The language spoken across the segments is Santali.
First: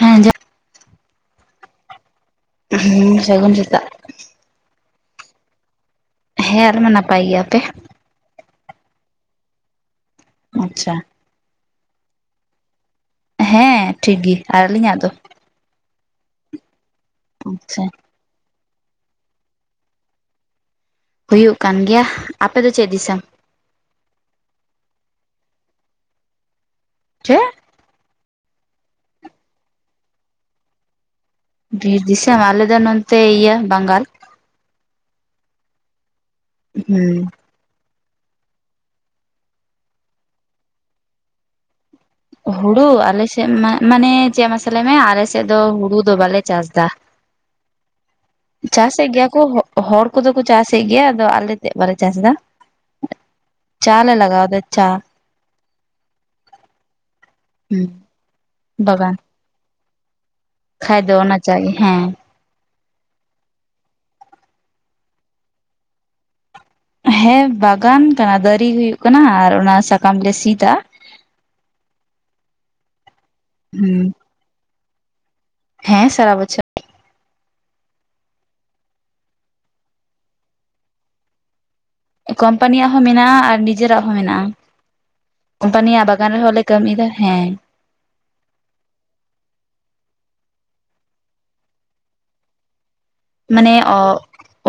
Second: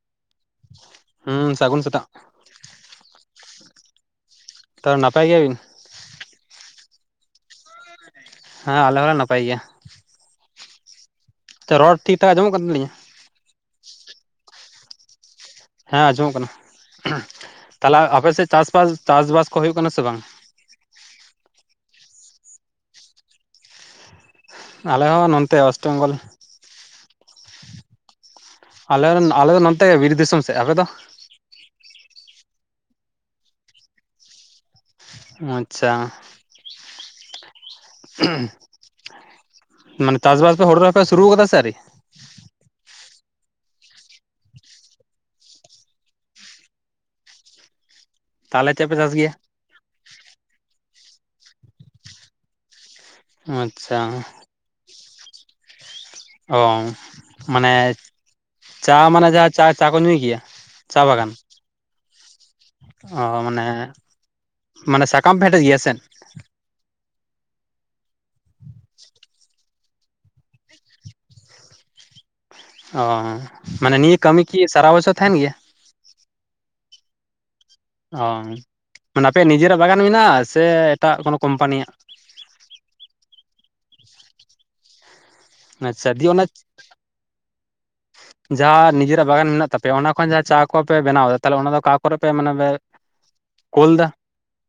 ᱦᱮᱸ ᱡᱚ ᱦᱩᱸ ᱥᱟᱹᱜᱩᱱ ᱥᱮᱛᱟᱜ ᱦᱮᱸ ᱥᱟᱹᱜᱩᱱ ᱥᱮᱛᱟᱜ᱾ ᱛᱚ ᱱᱟᱯᱟᱭ ᱜᱮᱭᱟᱵᱤᱱ ᱦᱮᱸᱻ ᱟᱯᱮᱫᱚ ᱱᱟᱯᱟᱭ ᱜᱮᱭᱟ ᱟᱯ? ᱦᱮᱸ ᱟᱞᱮ ᱦᱚᱸᱞᱮ ᱱᱟᱯᱟᱭ ᱜᱮᱭᱟ ᱾ ᱟᱪᱷᱟ ᱛᱚ ᱨᱚᱲ ᱴᱷᱤᱠ ᱴᱷᱟᱠ ᱟᱸᱚᱢᱚᱜ ᱠᱟᱱ ᱛᱟᱹᱞᱤᱧᱟ ᱦᱮᱸ ᱴᱷᱤᱠ ᱜᱤ ᱟᱨ ᱟᱹᱞᱤᱧᱟᱜ ᱫᱚ ᱦᱮᱸ ᱟᱸᱡᱚᱢᱚᱜ ᱠᱟᱱᱟ, ᱟᱪᱪᱷᱟ ᱛᱟᱦᱚᱞᱮ ᱟᱯᱮᱥᱮᱜ ᱪᱟᱥᱵᱟᱥ-ᱪᱟᱥᱵᱟᱥ ᱠᱚ ᱦᱳᱭᱳᱜ ᱠᱟᱱᱟ ᱥᱮ ᱵᱟᱝ? ᱦᱩᱭᱩᱜ ᱠᱟᱱ ᱜᱮᱭᱟ ᱟᱯᱮ ᱫᱚ ᱪᱮᱫ ᱫᱤᱥᱚᱢ? ᱟᱞᱮ ᱦᱚᱸ ᱱᱚᱸᱛᱮ ᱚᱥᱴ ᱵᱮᱝᱜᱚᱞ ᱪᱮᱜ? ᱟᱞᱮ ᱨᱮᱱ ᱟᱞᱮ ᱫᱚ ᱱᱚᱸᱛᱮ ᱵᱤᱨ ᱫᱤᱥᱚᱢ ᱥᱮᱜ ᱟᱞᱮ ᱫᱚ᱾ ᱵᱤᱨ ᱫᱤᱥᱚᱢ ᱟᱞᱮ ᱫᱚ ᱱᱚᱸᱛᱮ ᱤᱭᱟᱹ ᱵᱟᱝᱜᱟᱞ ᱾ ᱟᱪᱷᱟ ᱦᱩᱸ ᱢᱟᱱᱮ ᱪᱟᱥ-ᱵᱟᱥ ᱫᱚ ᱦᱳᱲᱳ ᱨᱚᱦᱚᱭ ᱯᱮ ᱥᱩᱨᱩ ᱠᱟᱫᱟ ᱥᱮ ᱟᱹᱣᱨᱤ ᱦᱳᱲᱳ ᱟᱞᱮᱥᱮᱜ ᱢᱟ ᱢᱟᱱᱮ ᱪᱮᱜ ᱢᱟᱥᱮ ᱞᱮᱭ ᱢᱮ ᱟᱞᱮᱥᱮᱜ ᱫᱚ ᱦᱳᱲᱳ ᱫᱚ ᱵᱟᱞᱮ ᱪᱟᱥ ᱫᱟ ᱛᱟᱦᱚᱞᱮ ᱪᱮᱫ ᱯᱮ ᱪᱟᱥᱮᱜ ᱪᱟᱥ ᱜᱮᱭᱟ ᱠᱚ ᱦᱚᱜ ᱦᱚᱲ ᱠᱚᱫᱚ ᱠᱚ ᱪᱟᱥᱮᱜ ᱜᱮᱭᱟ ᱟᱫᱚ ᱟᱞᱮ ᱛᱮᱜ ᱵᱟᱞᱮ ᱪᱟᱥ ᱫᱟ ᱪᱟ ᱟᱪᱪᱷᱟ ᱞᱮ ᱞᱟᱜᱟᱣᱫᱟ ᱪᱟ ᱚ ᱢᱟᱱᱮ ᱦᱩᱸ ᱪᱟ ᱵᱟᱜᱟᱱ ᱢᱟᱱᱮ ᱡᱟᱦᱟᱸ ᱪᱟ-ᱪᱟ ᱠᱚ ᱧᱩᱭ ᱜᱮᱭᱟ᱾ ᱠᱷᱟᱡ ᱪᱟ ᱫᱚ ᱵᱟᱜᱟᱱ ᱚᱱᱟ ᱪᱟ ᱜᱮ ᱦᱮᱸ ᱚ ᱢᱟᱱᱮ-ᱢᱟᱱᱮ ᱥᱟᱠᱟᱢ ᱯᱮ ᱦᱮᱴᱮᱡ ᱜᱮᱭᱟ ᱥᱮ ᱦᱮᱸ ᱵᱟᱜᱟᱱ ᱠᱟᱱᱟ ᱫᱟᱨᱟ-ᱫᱟᱹᱨᱤ ᱦᱩᱭᱩᱜ ᱠᱟᱱᱟ ᱟᱨ ᱚᱱᱟ ᱥᱟᱠᱟᱢᱞᱮ ᱥᱤᱫᱟ ᱚ ᱢᱟᱱᱮ ᱦᱩᱸ ᱱᱤᱭᱟᱹ ᱠᱟᱹᱢᱤ ᱠᱤ ᱥᱟᱨᱟ ᱵᱚᱪᱷᱚ ᱛᱟᱦᱮᱱ ᱜᱮᱭᱟ? ᱦᱮᱸ ᱥᱟᱨᱟ ᱵᱚᱪᱷᱚ ᱚ ᱢᱟᱱᱮ ᱟᱯᱮᱭᱟᱜ ᱱᱤᱡᱮᱨᱟᱜ ᱵᱟᱜᱟᱱ ᱢᱮᱱᱟᱜᱼᱟ ᱥᱮ ᱮᱴᱟᱜ ᱠᱳᱱᱳ ᱠᱳᱢᱯᱟᱱᱤᱭᱟᱜ? ᱠᱚᱳᱢᱯᱟᱱᱤᱭᱟᱜ ᱦᱚᱸ ᱢᱮᱱᱟᱜᱼᱟ ᱟᱨ ᱱᱤᱡᱮᱨᱟᱜ ᱦᱚᱸ ᱢᱮᱱᱟᱜᱼᱟ ᱾ ᱠᱳᱢᱯᱟᱱᱤᱭᱟᱜ ᱟᱪᱪᱷᱟ ᱫᱤᱭᱮ ᱵᱟᱜᱟᱱ ᱚᱱᱟ ᱨᱮᱦᱚᱸ ᱞᱮ ᱠᱟᱹᱢᱤᱭᱮᱫᱟ ᱦᱮᱸ᱾ ᱡᱟᱦᱟᱸ ᱱᱤᱡᱮᱨᱟᱜ ᱵᱟᱜᱟᱱ ᱢᱮᱱᱟᱜ ᱛᱟᱯᱮᱭᱟ ᱚᱱᱟ ᱠᱷᱚᱱ ᱡᱟ ᱪᱟ ᱠᱚᱯᱮ ᱵᱮᱱᱟᱣ ᱫᱟ ᱛᱟᱦᱚᱞᱮ ᱚᱱᱟ ᱫᱚ ᱟᱠᱟ ᱠᱚᱨᱮ ᱯᱮ ᱢᱟᱱᱮ ᱯᱮ ᱢᱟᱱᱮ ᱠᱳᱞ ᱚ, ᱫᱟ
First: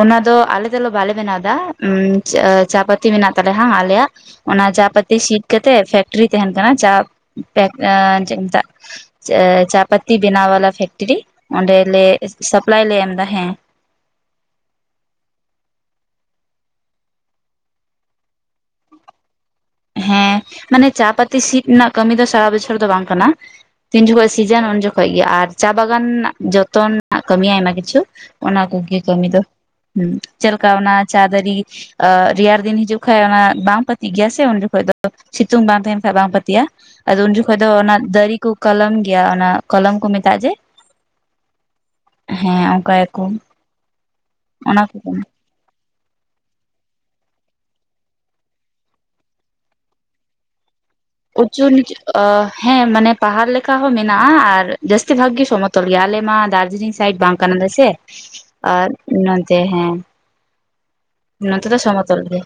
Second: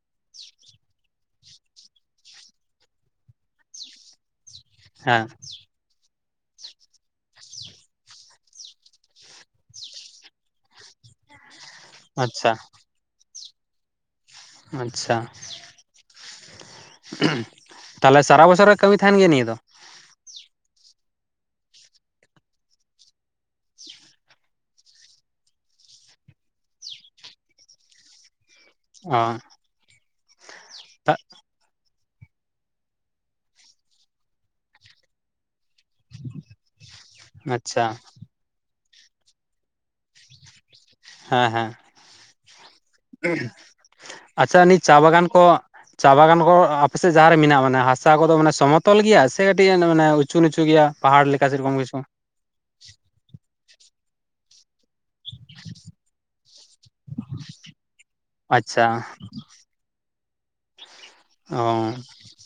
ᱚᱱᱟ ᱫᱚ ᱟᱞᱮ ᱫᱚᱞᱮ ᱵᱟᱞᱮ ᱵᱮᱱᱟᱣ ᱫᱟ ᱩᱸᱢ ᱪᱟ ᱯᱟᱹᱛᱤ ᱢᱮᱱᱟᱜ ᱛᱟᱞᱮᱭᱟ ᱦᱟᱸᱜ ᱟᱞᱮᱭᱟᱜ᱾ ᱚᱱᱟ ᱪᱟ ᱯᱟᱹᱛᱤ ᱦᱮᱸ ᱥᱤᱫ ᱠᱟᱛᱮᱜ ᱯᱷᱮᱠᱴᱨᱤ ᱛᱟᱦᱮᱱ ᱠᱟᱱᱟ ᱪᱟ ᱯᱮᱠ ᱪᱮᱜ ᱠᱚ ᱢᱮᱛᱟᱜ ᱪᱟ ᱪᱟ ᱯᱟᱛᱤ ᱵᱮᱱᱟᱣ ᱵᱟᱞᱟ ᱯᱷᱮᱠᱴᱨᱤ ᱚᱸᱰᱮᱞᱮ ᱟᱪᱪᱷᱟ ᱥᱟᱯᱞᱟᱭ ᱞᱮ ᱮᱢᱫᱟ ᱦᱮᱸ᱾ ᱟᱪᱪᱷᱟ, ᱛᱟᱦᱚᱞᱮ ᱥᱟᱨᱟ ᱵᱚᱪᱷᱚᱨ ᱨᱮ ᱠᱟᱹᱢᱤ ᱛᱟᱦᱮᱱ ᱜᱮᱭᱟ ᱱᱤᱭᱟᱹ ᱫᱚ? ᱦᱮᱸ ᱢᱟᱱᱮ ᱪᱟ ᱯᱟᱹᱛᱤ ᱥᱤᱫ ᱱᱟᱜ ᱠᱟᱹᱢᱤ ᱫᱚ ᱥᱟᱨᱟ ᱵᱚᱪᱷᱚᱨ ᱫᱚ ᱵᱟᱝ ᱠᱟᱱᱟ᱾ ᱛᱤᱱ ᱡᱚᱠᱷᱚᱱ ᱥᱤᱡᱟᱱ ᱩᱱ ᱡᱚᱠᱷᱚᱡ ᱜᱮ ᱟᱨ ᱪᱟ ᱵᱟᱜᱟᱱ ᱱᱟᱜ ᱡᱚᱛᱚᱱ ᱱᱟᱜ ᱠᱟᱹᱢᱤᱭᱟ ᱟᱭᱢᱟ ᱠᱤᱪᱷᱩ [unintelligible] ᱚᱱᱟ ᱠᱚᱜᱮ ᱚ ᱠᱟᱹᱢᱤ ᱫᱚ ᱦᱩᱸ ᱪᱮ ᱞᱮᱠᱟ ᱚᱱᱟ ᱪᱟ ᱫᱟᱹᱨᱤ᱾ ᱨᱮᱭᱟᱨ ᱫᱤᱱ ᱦᱤᱡᱩᱜ ᱠᱷᱟᱡ ᱚᱱᱟ ᱵᱟᱝ ᱯᱟᱹᱛᱤᱜ ᱜᱮᱭᱟ ᱥᱮ ᱩᱱ ᱡᱚᱠᱷᱮᱡ ᱫᱚ ᱥᱤᱛᱩᱝ ᱵᱟᱝ ᱛᱟᱦᱮᱱ ᱦᱟᱸᱜ ᱵᱟᱝ ᱯᱟᱹᱛᱤᱜᱼᱟ ᱟᱫᱚ ᱩᱱ ᱡᱚᱠᱷᱚᱡ ᱫᱚ ᱟᱪᱪᱷᱟ ᱚᱱᱟ ᱫᱟᱹᱨᱤ ᱠᱚ ᱠᱚᱞᱚᱢ ᱜᱮᱭᱟ ᱚᱱᱟ ᱠᱚᱞᱚᱢ ᱠᱚ ᱢᱮᱛᱟᱜᱼᱟ ᱡᱮ᱾ ᱦᱮᱸ ᱦᱮᱸ ᱦᱮᱸ ᱚᱱᱠᱟᱭᱟᱠᱚ ᱟᱪᱪᱷᱟ ᱱᱤᱛ ᱚᱱᱟ ᱪᱟ ᱠᱟᱱᱟ ᱵᱟᱜᱟᱱ ᱠᱚ ᱪᱟ ᱵᱟᱜᱟᱱ ᱠᱚ ᱟᱯᱮᱥᱮᱜ ᱡᱟᱦᱟᱸ ᱨᱮ ᱢᱮᱱᱟᱜᱼᱟ ᱢᱟᱱᱮ ᱦᱟᱥᱟ ᱠᱚᱫᱚ ᱢᱟᱱᱮ ᱥᱚᱢᱚᱛᱚᱞ ᱜᱮᱭᱟ ᱥᱮ ᱠᱟᱹᱴᱤᱡ ᱚᱸᱰᱮ ᱢᱟᱱᱮ ᱩᱪᱩ ᱱᱤᱪᱩ [unintelligible] ᱜᱮᱭᱟ᱾ ᱯᱟᱦᱟᱲ ᱞᱮᱠᱟ ᱩᱪᱩ ᱥᱮᱨᱚᱠᱚᱢ ᱱᱤᱪᱩ ᱠᱤᱪᱷᱩ [unintelligible] ᱟ ᱦᱮᱸ ᱢᱟᱱᱮ ᱯᱟᱦᱟᱲ [unintelligible] ᱞᱮᱠᱟ ᱦᱚ ᱢᱮᱱᱟᱜᱼᱟ ᱟᱨ᱾ ᱡᱟᱹᱥᱛᱤ ᱵᱷᱟᱜ ᱜᱤ ᱥᱚᱢᱚᱛᱚᱞ [unintelligible] ᱜᱮᱭᱟ ᱟᱞᱮ ᱢᱟ ᱫᱟᱨᱡᱤᱞᱤᱝ ᱥᱟᱭᱤᱰ ᱵᱟᱝ ᱠᱟᱱᱟᱞᱣ ᱥᱮ ᱟᱪᱪᱷᱟ ᱟᱨ, ᱛᱮ ᱦᱮᱸ, ᱚ ᱱᱚᱛᱮ ᱫᱚ ᱥᱚᱢᱚᱛᱚᱞ ᱜᱮ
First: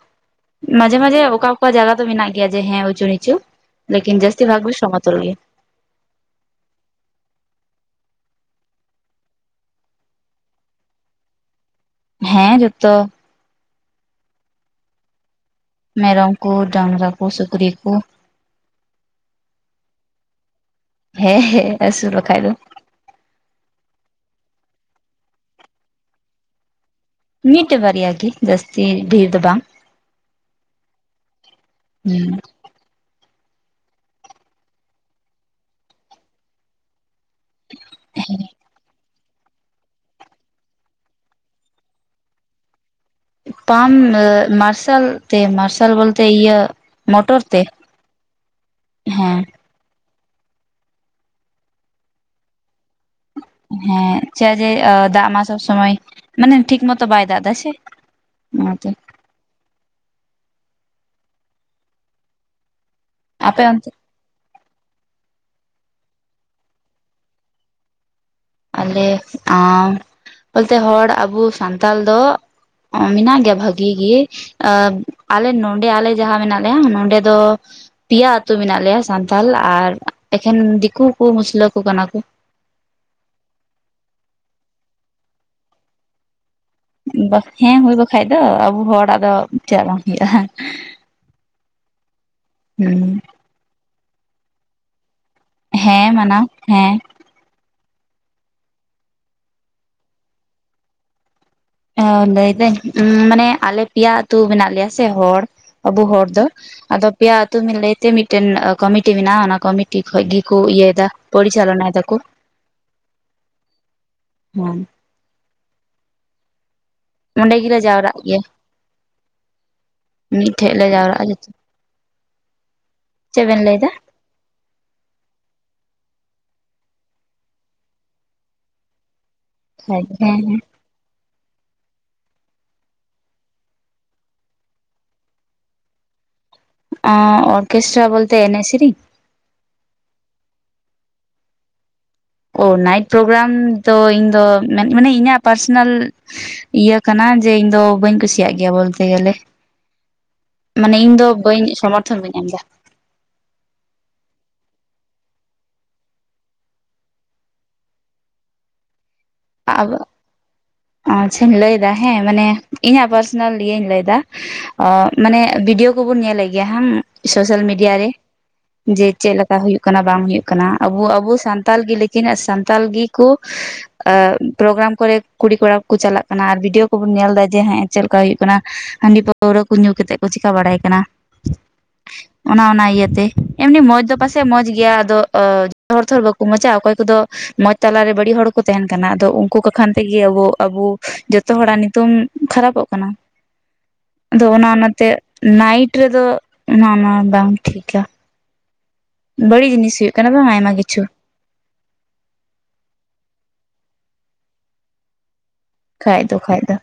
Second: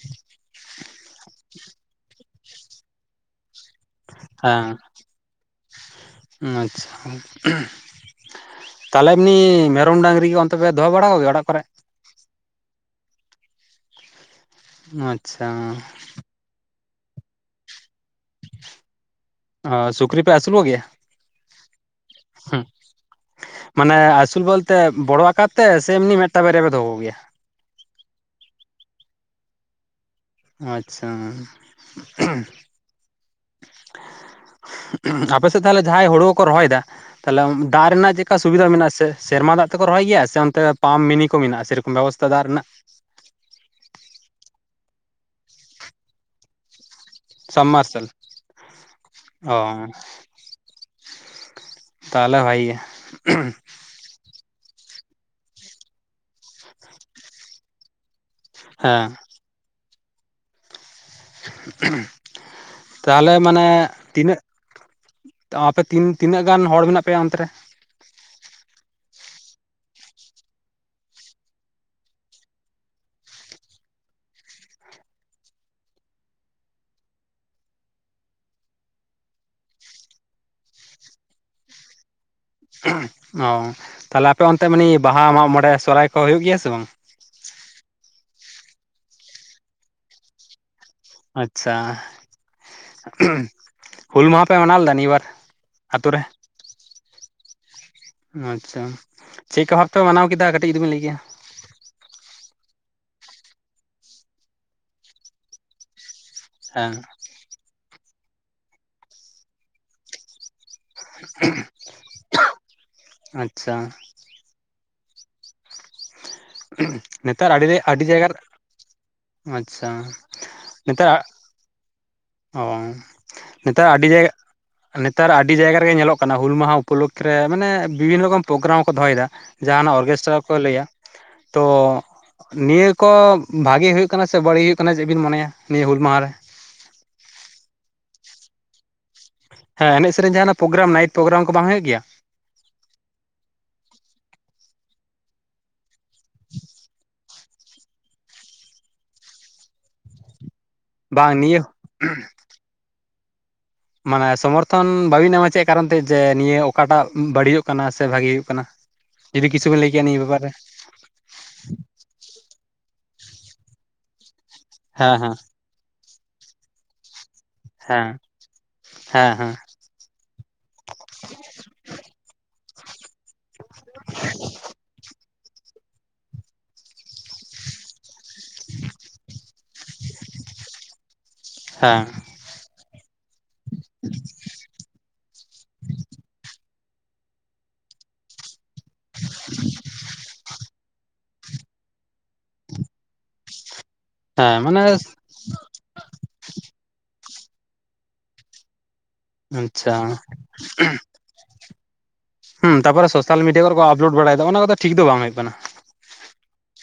ᱢᱟᱡᱷᱮ ᱢᱟᱡᱷᱮ [unintelligible] ᱚᱠᱟ ᱚᱠᱟ ᱡᱟᱭᱜᱟ ᱫᱚ ᱢᱮᱱᱟᱜ ᱜᱮᱭᱟ ᱡᱮ ᱦᱮᱸ ᱩᱪᱩ ᱱᱤᱪᱩ [unintelligible] ᱞᱮᱠᱤᱱ [unintelligible] ᱡᱟᱹᱥᱛᱤ ᱵᱷᱟᱜ ᱦᱮᱸ ᱜᱤ ᱥᱚᱢᱚᱛᱚᱞ [unintelligible] ᱜᱮᱭᱟ᱾ ᱟᱪᱪᱷᱟ, ᱛᱟᱦᱚᱞᱮ ᱮᱢᱱᱤ ᱢᱮᱨᱚᱢ ᱰᱟᱝᱨᱤ ᱠᱚ ᱚᱱᱛᱮ ᱯᱮ ᱫᱚᱦᱚ ᱵᱟᱲᱟ ᱠᱚᱜᱮ ᱚᱲᱟᱜ ᱠᱚᱨᱮᱜ? ᱦᱮᱸ ᱡᱚᱛᱚ᱾ ᱟᱪᱪᱷᱟ᱾ ᱢᱮᱨᱚᱢ ᱠᱚ ᱰᱟᱝᱨᱟ ᱠᱚ ᱥᱩᱠᱨᱤ ᱠᱚ᱾ ᱥᱩᱠᱨᱤ ᱯᱮ ᱟᱹᱥᱩᱞ ᱠᱚᱜᱮᱭᱟ ᱦᱮᱸ ᱦᱮᱸ ᱟᱥᱩᱞ ᱵᱟᱠᱷᱟᱡ ᱫᱚ᱾ ᱢᱟᱱᱮ ᱟᱥᱩᱞ ᱵᱚᱞᱛᱮ ᱵᱚᱲᱚ ᱟᱠᱟᱨ ᱛᱮ ᱥᱮ ᱮᱢᱱᱤ ᱢᱤᱫᱴᱟᱝ ᱵᱟᱨᱮᱭᱟ ᱯᱮ ᱫᱚᱦᱚ ᱠᱚᱜᱮᱭᱟ? ᱢᱤᱫᱴᱮ ᱵᱟᱨᱮᱭᱟ ᱜᱮ ᱡᱟᱹᱥᱛᱤ ᱰᱷᱮᱨ ᱫᱚ ᱵᱟᱝ᱾ ᱟᱪᱪᱷᱟ᱾ ᱦᱩᱸ ᱟᱯᱮ ᱥᱮᱫ ᱛᱟᱦᱮᱞᱮ ᱡᱟᱦᱟᱸᱭ ᱦᱩᱲᱩ ᱠᱚ ᱨᱚᱦᱚᱭᱮᱫᱟ? ᱛᱟᱦᱚᱞᱮ ᱫᱟᱜ ᱨᱮᱱᱟᱜ ᱪᱮᱫᱠᱟ ᱥᱩᱵᱤᱫᱟ ᱢᱮᱱᱟᱜ ᱥᱮ? ᱥᱮᱨᱢᱟ ᱫᱟᱜ ᱛᱮᱠᱚ ᱨᱚᱦᱚᱭ ᱜᱮᱭᱟ ᱥᱮ ᱚᱱᱛᱮ ᱯᱟᱢᱯ ᱢᱤᱱᱤ ᱠᱚ ᱢᱮᱱᱟᱜᱼᱟ ᱥᱮᱨᱚᱠᱚᱢ ᱵᱮᱵᱚᱥᱛᱷᱟ ᱫᱟᱜ ᱨᱮᱱᱟᱜ? ᱯᱟᱢ ᱢᱟᱨᱥᱟᱞ ᱛᱮ ᱢᱟᱨᱥᱟᱞ ᱵᱚᱞᱛᱮ ᱤᱭᱟᱹ᱾ ᱢᱚᱴᱚᱨ ᱛᱮ ᱥᱟᱢ ᱢᱟᱨᱥᱟᱞ ᱦᱮᱸ ᱚ᱾ ᱛᱟᱦᱚᱞᱮ ᱵᱷᱟᱜᱤ ᱜᱮ᱾ ᱦᱮᱸ ᱪᱮᱫ ᱡᱮ ᱫᱟᱜ ᱢᱟ ᱥᱚᱵᱽ ᱥᱚᱢᱚᱭ ᱢᱟᱱᱮ ᱴᱷᱤᱠ ᱢᱚᱛᱚ ᱵᱟᱭ ᱫᱟᱜ ᱮᱫᱟ ᱦᱮᱸ ᱥᱮ᱾ ᱚᱱᱟ ᱛᱮ, ᱦᱮᱸ ᱛᱟᱦᱚᱞᱮ ᱟᱯᱮ ᱢᱟᱱᱮ ᱚᱱᱛᱮ ᱛᱤᱱᱟᱹᱜ ᱟᱯᱮ ᱛᱤᱱ ᱛᱤᱱᱟᱹᱜ ᱜᱟᱱ ᱦᱚᱲ ᱢᱮᱱᱟᱜ ᱯᱮᱭᱟ ᱚᱱᱛᱮ ᱨᱮ? ᱟᱞᱮ ᱟᱸ ᱵᱚᱞᱛᱮ ᱦᱚᱲ ᱟᱵᱚ ᱥᱟᱱᱛᱟᱞ ᱫᱚ ᱚ ᱢᱮᱱᱟᱜ ᱜᱮᱭᱟ ᱵᱷᱟᱜᱤ ᱜᱮ᱾ ᱟᱸ ᱟᱞᱮ ᱱᱚᱰᱮ ᱟᱞᱮ ᱡᱟᱦᱟᱸ ᱢᱮᱱᱟᱜ ᱞᱮᱭᱟ ᱱᱚᱰᱮ ᱫᱚ ᱯᱮᱭᱟ ᱟᱹᱛᱩ ᱢᱮᱱᱟᱜ ᱞᱮᱭᱟ ᱥᱟᱱᱛᱟᱞ ᱟᱨ ᱮᱠᱷᱮᱱ ᱫᱤᱠᱩ ᱠᱚ ᱢᱩᱥᱞᱟᱹ ᱠᱚ ᱠᱟᱱᱟ ᱠᱚ᱾ ᱚ ᱛᱟᱦᱚᱞᱮ ᱟᱯᱮ ᱚᱱᱛᱮ ᱢᱟᱱᱮ ᱵᱟᱦᱟ ᱢᱟᱜᱢᱚᱬᱮ ᱥᱚᱨᱦᱟᱭ ᱠᱚ ᱦᱩᱭᱩᱜ ᱜᱮᱭᱟ ᱥᱮ ᱵᱟᱝ? ᱦᱮᱸ ᱦᱩᱭ ᱵᱟᱠᱷᱟᱡ ᱫᱚ ᱟᱵᱚ ᱦᱚᱲᱟᱜ ᱫᱚ ᱪᱮᱫᱟᱜ ᱵᱟᱝ ᱦᱩᱭᱩᱜᱼᱟ᱾ ᱟᱪᱪᱷᱟ ᱦᱩᱸ ᱦᱩᱞ ᱢᱟᱦᱟ ᱯᱮ ᱢᱟᱱᱟᱣ ᱞᱮᱫᱟ ᱱᱤᱭᱟᱹ ᱵᱟᱨ? ᱟᱛᱳ ᱦᱮᱸ ᱨᱮ ᱢᱟᱱᱟᱣ ᱦᱮᱸ᱾ ᱟᱪᱪᱷᱟ ᱪᱮᱫᱠᱟ ᱵᱷᱟᱵ ᱯᱮ ᱢᱟᱱᱟᱣ ᱠᱮᱫᱟ ᱠᱟᱹᱴᱤᱡ ᱡᱩᱫᱤ ᱵᱮᱱ ᱞᱟᱹᱭ ᱠᱮᱭᱟ? ᱚ ᱞᱟᱹᱭᱫᱟᱹᱧ ᱢᱟᱱᱮ ᱟᱞᱮ ᱯᱮᱭᱟ ᱟᱹᱛᱩ ᱢᱮᱱᱟᱜ ᱞᱮᱭᱟ ᱥᱮ ᱦᱚᱲ, ᱟᱵᱚ ᱦᱚᱲ ᱫᱚ ᱦᱮᱸ ᱟᱫᱚ ᱯᱮᱭᱟ ᱟᱹᱛᱩ ᱵᱤᱱ ᱞᱟᱹᱭᱛᱮ ᱢᱤᱫᱴᱮᱱ ᱠᱚᱢᱤᱴᱤ ᱢᱮᱱᱟᱜᱼᱟ, ᱚᱱᱟ ᱠᱚᱢᱤᱴᱤ ᱠᱷᱚᱡ ᱜᱮᱠᱚ ᱤᱭᱟᱹᱭ ᱫᱟ ᱯᱚᱨᱤᱪᱟᱞᱚᱱᱟᱭ ᱫᱟᱠᱚ᱾ ᱟᱪᱪᱷᱟ ᱦᱩᱸ ᱱᱮᱛᱟᱨ ᱚᱸᱰᱮ ᱟᱹᱰᱤ ᱜᱮᱞᱮ ᱟᱹᱰᱤ ᱡᱟᱣᱨᱟᱜ ᱡᱟᱭᱜᱟᱨᱮ ᱜᱮᱭᱟ ᱟᱪᱪᱷᱟ ᱢᱤᱫ ᱴᱷᱮᱡ ᱞᱮ ᱱᱮᱛᱟᱜ ᱡᱟᱣᱨᱟᱜᱼᱟ ᱡᱚᱛᱚ ᱚ ᱪᱮᱫ ᱵᱮᱱ ᱱᱮᱛᱟᱨ ᱞᱟᱹᱭᱫᱟ ᱟᱹᱰᱤ ᱡᱟᱭᱜᱟ ᱱᱮᱛᱟᱨ ᱟᱹᱰᱤ ᱡᱟᱭᱜᱟ ᱨᱮᱜᱮ ᱧᱮᱞᱚᱜ ᱠᱟᱱᱟ ᱦᱩᱞ ᱢᱟᱦᱟ ᱩᱯᱚᱞᱚᱠᱠᱷᱮ ᱨᱮ ᱢᱟᱱᱮ ᱵᱤᱵᱷᱤᱱᱱᱚ ᱨᱚᱠᱚᱢ ᱯᱨᱳᱜᱨᱟᱢ ᱠᱚ ᱫᱚᱦᱚᱭᱮᱫᱟ᱾ ᱡᱟᱦᱟᱱᱟᱜ ᱦᱮᱸ ᱚᱨᱜᱮᱥᱴᱟᱨᱟ ᱠᱚ ᱦᱮᱸ ᱞᱟᱹᱭᱟ᱾ ᱛᱚ ᱱᱤᱭᱟᱹ ᱠᱚ ᱵᱷᱟᱜᱮ ᱦᱩᱭᱩᱜ ᱠᱟᱱᱟ ᱥᱮ ᱵᱟᱹᱲᱤᱡ ᱦᱩᱭᱩᱜ ᱠᱟᱱᱟ ᱪᱮᱫᱵᱤᱱ ᱢᱚᱱᱮᱭᱟ ᱱᱤᱭᱟᱹ ᱦᱩᱞ ᱢᱟᱦᱟ ᱨᱮ? ᱚ ᱚᱨᱠᱮᱥᱴᱟᱨ ᱵᱚᱞᱛᱮ ᱮᱱᱮᱡ ᱥᱤᱨᱤᱧ? ᱦᱮᱸ ᱮᱱᱮᱡ ᱥᱮᱨᱮᱧ ᱡᱟᱦᱟᱱᱟᱜ ᱯᱨᱳᱜᱮᱨᱟᱢ ᱱᱟᱭᱤᱴ ᱯᱨᱳᱜᱮᱨᱟᱢ ᱠᱚ ᱵᱟᱝ ᱦᱩᱭᱩᱜ ᱜᱮᱭᱟ? ᱚ ᱱᱟᱭᱤᱴ ᱯᱨᱳᱜᱮᱨᱟᱢ ᱫᱚ ᱤᱧ ᱫᱚ ᱢᱟᱱᱮ ᱤᱧᱟᱹᱜ ᱯᱟᱨᱥᱚᱱᱟᱞ ᱤᱭᱟᱹ ᱠᱟᱱᱟ ᱡᱮ ᱤᱧ ᱫᱚ ᱵᱟᱹᱧ ᱠᱩᱥᱤᱭᱟᱜ ᱜᱮᱭᱟ ᱵᱚᱞᱛᱮ ᱜᱮᱞᱮ᱾ ᱢᱟᱱᱮ ᱤᱧ ᱫᱚ ᱵᱟᱝ ᱱᱤᱭᱟᱹ ᱵᱟᱹᱧ ᱥᱚᱢᱚᱨᱛᱷᱚᱱ ᱵᱟᱹᱧ ᱮᱢᱫᱟ᱾ ᱢᱟᱱᱮ ᱥᱚᱢᱚᱨᱛᱷᱚᱱ ᱵᱟᱹᱵᱤᱱ ᱮᱢᱟ ᱪᱮᱫ ᱠᱟᱨᱚᱱ ᱛᱮ ᱡᱮ ᱱᱤᱭᱟᱹ ᱚᱠᱟᱴᱟᱜ ᱵᱟᱹᱲᱤᱡᱚᱜ ᱠᱟᱱᱟ ᱥᱮ ᱵᱷᱟᱜᱤ ᱦᱩᱭᱩᱜ ᱠᱟᱱᱟ? ᱡᱩᱫᱤ ᱠᱤᱪᱷᱩᱵᱮᱱ ᱞᱟᱹᱭ ᱠᱮᱭᱟ ᱱᱤᱭᱟᱹ ᱵᱮᱯᱟᱨ ᱨᱮ? ᱟᱪᱪᱷᱟᱧ ᱞᱟᱹᱭ ᱮᱫᱟ ᱦᱮᱸ ᱢᱟᱱᱮ ᱤᱧᱟᱹᱜ ᱯᱟᱨᱥᱚᱱᱟᱞ ᱤᱭᱟᱹᱧ ᱞᱟᱹᱭ ᱮᱫᱟ ᱦᱮᱸ ᱦᱮᱸ ᱢᱟᱱᱮ ᱵᱷᱤᱰᱤᱭᱳ ᱠᱚᱵᱚᱱ ᱧᱮᱞᱮᱫ ᱜᱮᱭᱟ ᱦᱮᱸ ᱥᱳᱥᱟᱞ ᱢᱤᱰᱤᱭᱟ ᱦᱮᱸ ᱨᱮ ᱡᱮ ᱦᱮᱸ ᱪᱮᱫ ᱞᱮᱠᱟ ᱦᱮᱸ ᱦᱩᱭᱩᱜ ᱠᱟᱱᱟ ᱠᱟᱱᱟ ᱵᱟᱝ ᱦᱩᱭᱩᱜ ᱠᱟᱱᱟ ᱟᱵᱚ ᱟᱵᱚ ᱥᱟᱱᱛᱟᱞ ᱜᱮ ᱞᱮᱠᱤᱱᱟᱜ ᱥᱟᱱᱛᱟᱞ ᱜᱮ ᱠᱩ ᱯᱨᱳᱜᱮᱨᱟᱢ ᱠᱚᱨᱮ ᱠᱩᱲᱤ ᱠᱚᱲᱟ ᱠᱚ ᱪᱟᱞᱟᱜ ᱠᱟᱱᱟ ᱟᱨ ᱵᱷᱤᱰᱤᱭᱳ ᱠᱚᱵᱚᱱ ᱧᱮᱞ ᱮᱫᱟ ᱡᱮ ᱦᱮᱸ ᱪᱮᱞᱮᱠᱟ ᱦᱩᱭᱩᱜ ᱠᱟᱱᱟ ᱦᱟᱺᱰᱤ ᱯᱟᱹᱣᱨᱟᱹ ᱠᱚ ᱧᱩᱸ ᱠᱟᱛᱮ ᱠᱚ ᱪᱤᱠᱟ ᱵᱟᱲᱟᱭ ᱠᱟᱱᱟ᱾ ᱦᱮᱸ ᱚᱱᱟ ᱚᱱᱟ ᱤᱭᱟᱹᱛᱮ ᱮᱢᱱᱤ ᱢᱚᱸᱡᱽ ᱫᱚ ᱯᱟᱥᱮᱡ ᱢᱚᱸᱡᱽ ᱜᱮᱭᱟ ᱟᱫᱚ ᱡᱚᱛᱚ ᱦᱚᱲ ᱛᱚ ᱵᱟᱠᱚ ᱢᱚᱸᱡᱟ ᱚᱠᱚᱭ ᱠᱚᱫᱚ ᱢᱚᱸᱡᱽ ᱛᱟᱞᱟᱨᱮ ᱵᱟᱹᱲᱤᱡ ᱦᱚᱲᱠᱚ ᱛᱟᱦᱮᱱ ᱠᱟᱱᱟ ᱟᱫᱚ ᱩᱱᱠᱩ ᱠᱚᱠᱷᱟᱱ ᱟᱵᱩ ᱡᱚᱛᱚ ᱦᱚᱲᱟᱜ ᱱᱩᱛᱩᱢ ᱠᱷᱟᱨᱟᱯᱚᱜ ᱠᱟᱱᱟ ᱟᱫᱚ ᱦᱮᱸ ᱚᱱᱟ ᱢᱟᱱᱮ ᱚᱱᱟᱛᱮᱼᱼ ᱱᱟᱭᱤᱴ ᱨᱮᱫᱚ ᱚᱱᱟ ᱚᱱᱟ ᱵᱟᱝ ᱴᱷᱤᱠᱟ᱾ ᱵᱟᱹᱲᱤᱡ ᱟᱪᱪᱷᱟ ᱡᱤᱱᱤᱥ ᱦᱩᱭᱩᱜ ᱠᱟᱱᱟ ᱵᱟᱝ ᱟᱭᱢᱟ ᱠᱤᱪᱷᱩ᱾ ᱦᱩᱸ ᱛᱟᱯᱚᱨ ᱥᱳᱥᱟᱞ ᱢᱤᱰᱤᱭᱟ ᱠᱚᱨᱮ ᱠᱚ ᱟᱯᱞᱳᱰ ᱵᱟᱲᱟᱭ ᱫᱟ ᱚᱱᱟ ᱠᱚᱫᱚ ᱴᱷᱤᱠ ᱫᱚ ᱵᱟᱝ ᱦᱳᱭᱳᱜ ᱠᱟᱱᱟ᱾ ᱠᱷᱟᱡ ᱫᱚ ᱠᱷᱟᱡ ᱫᱚ᱾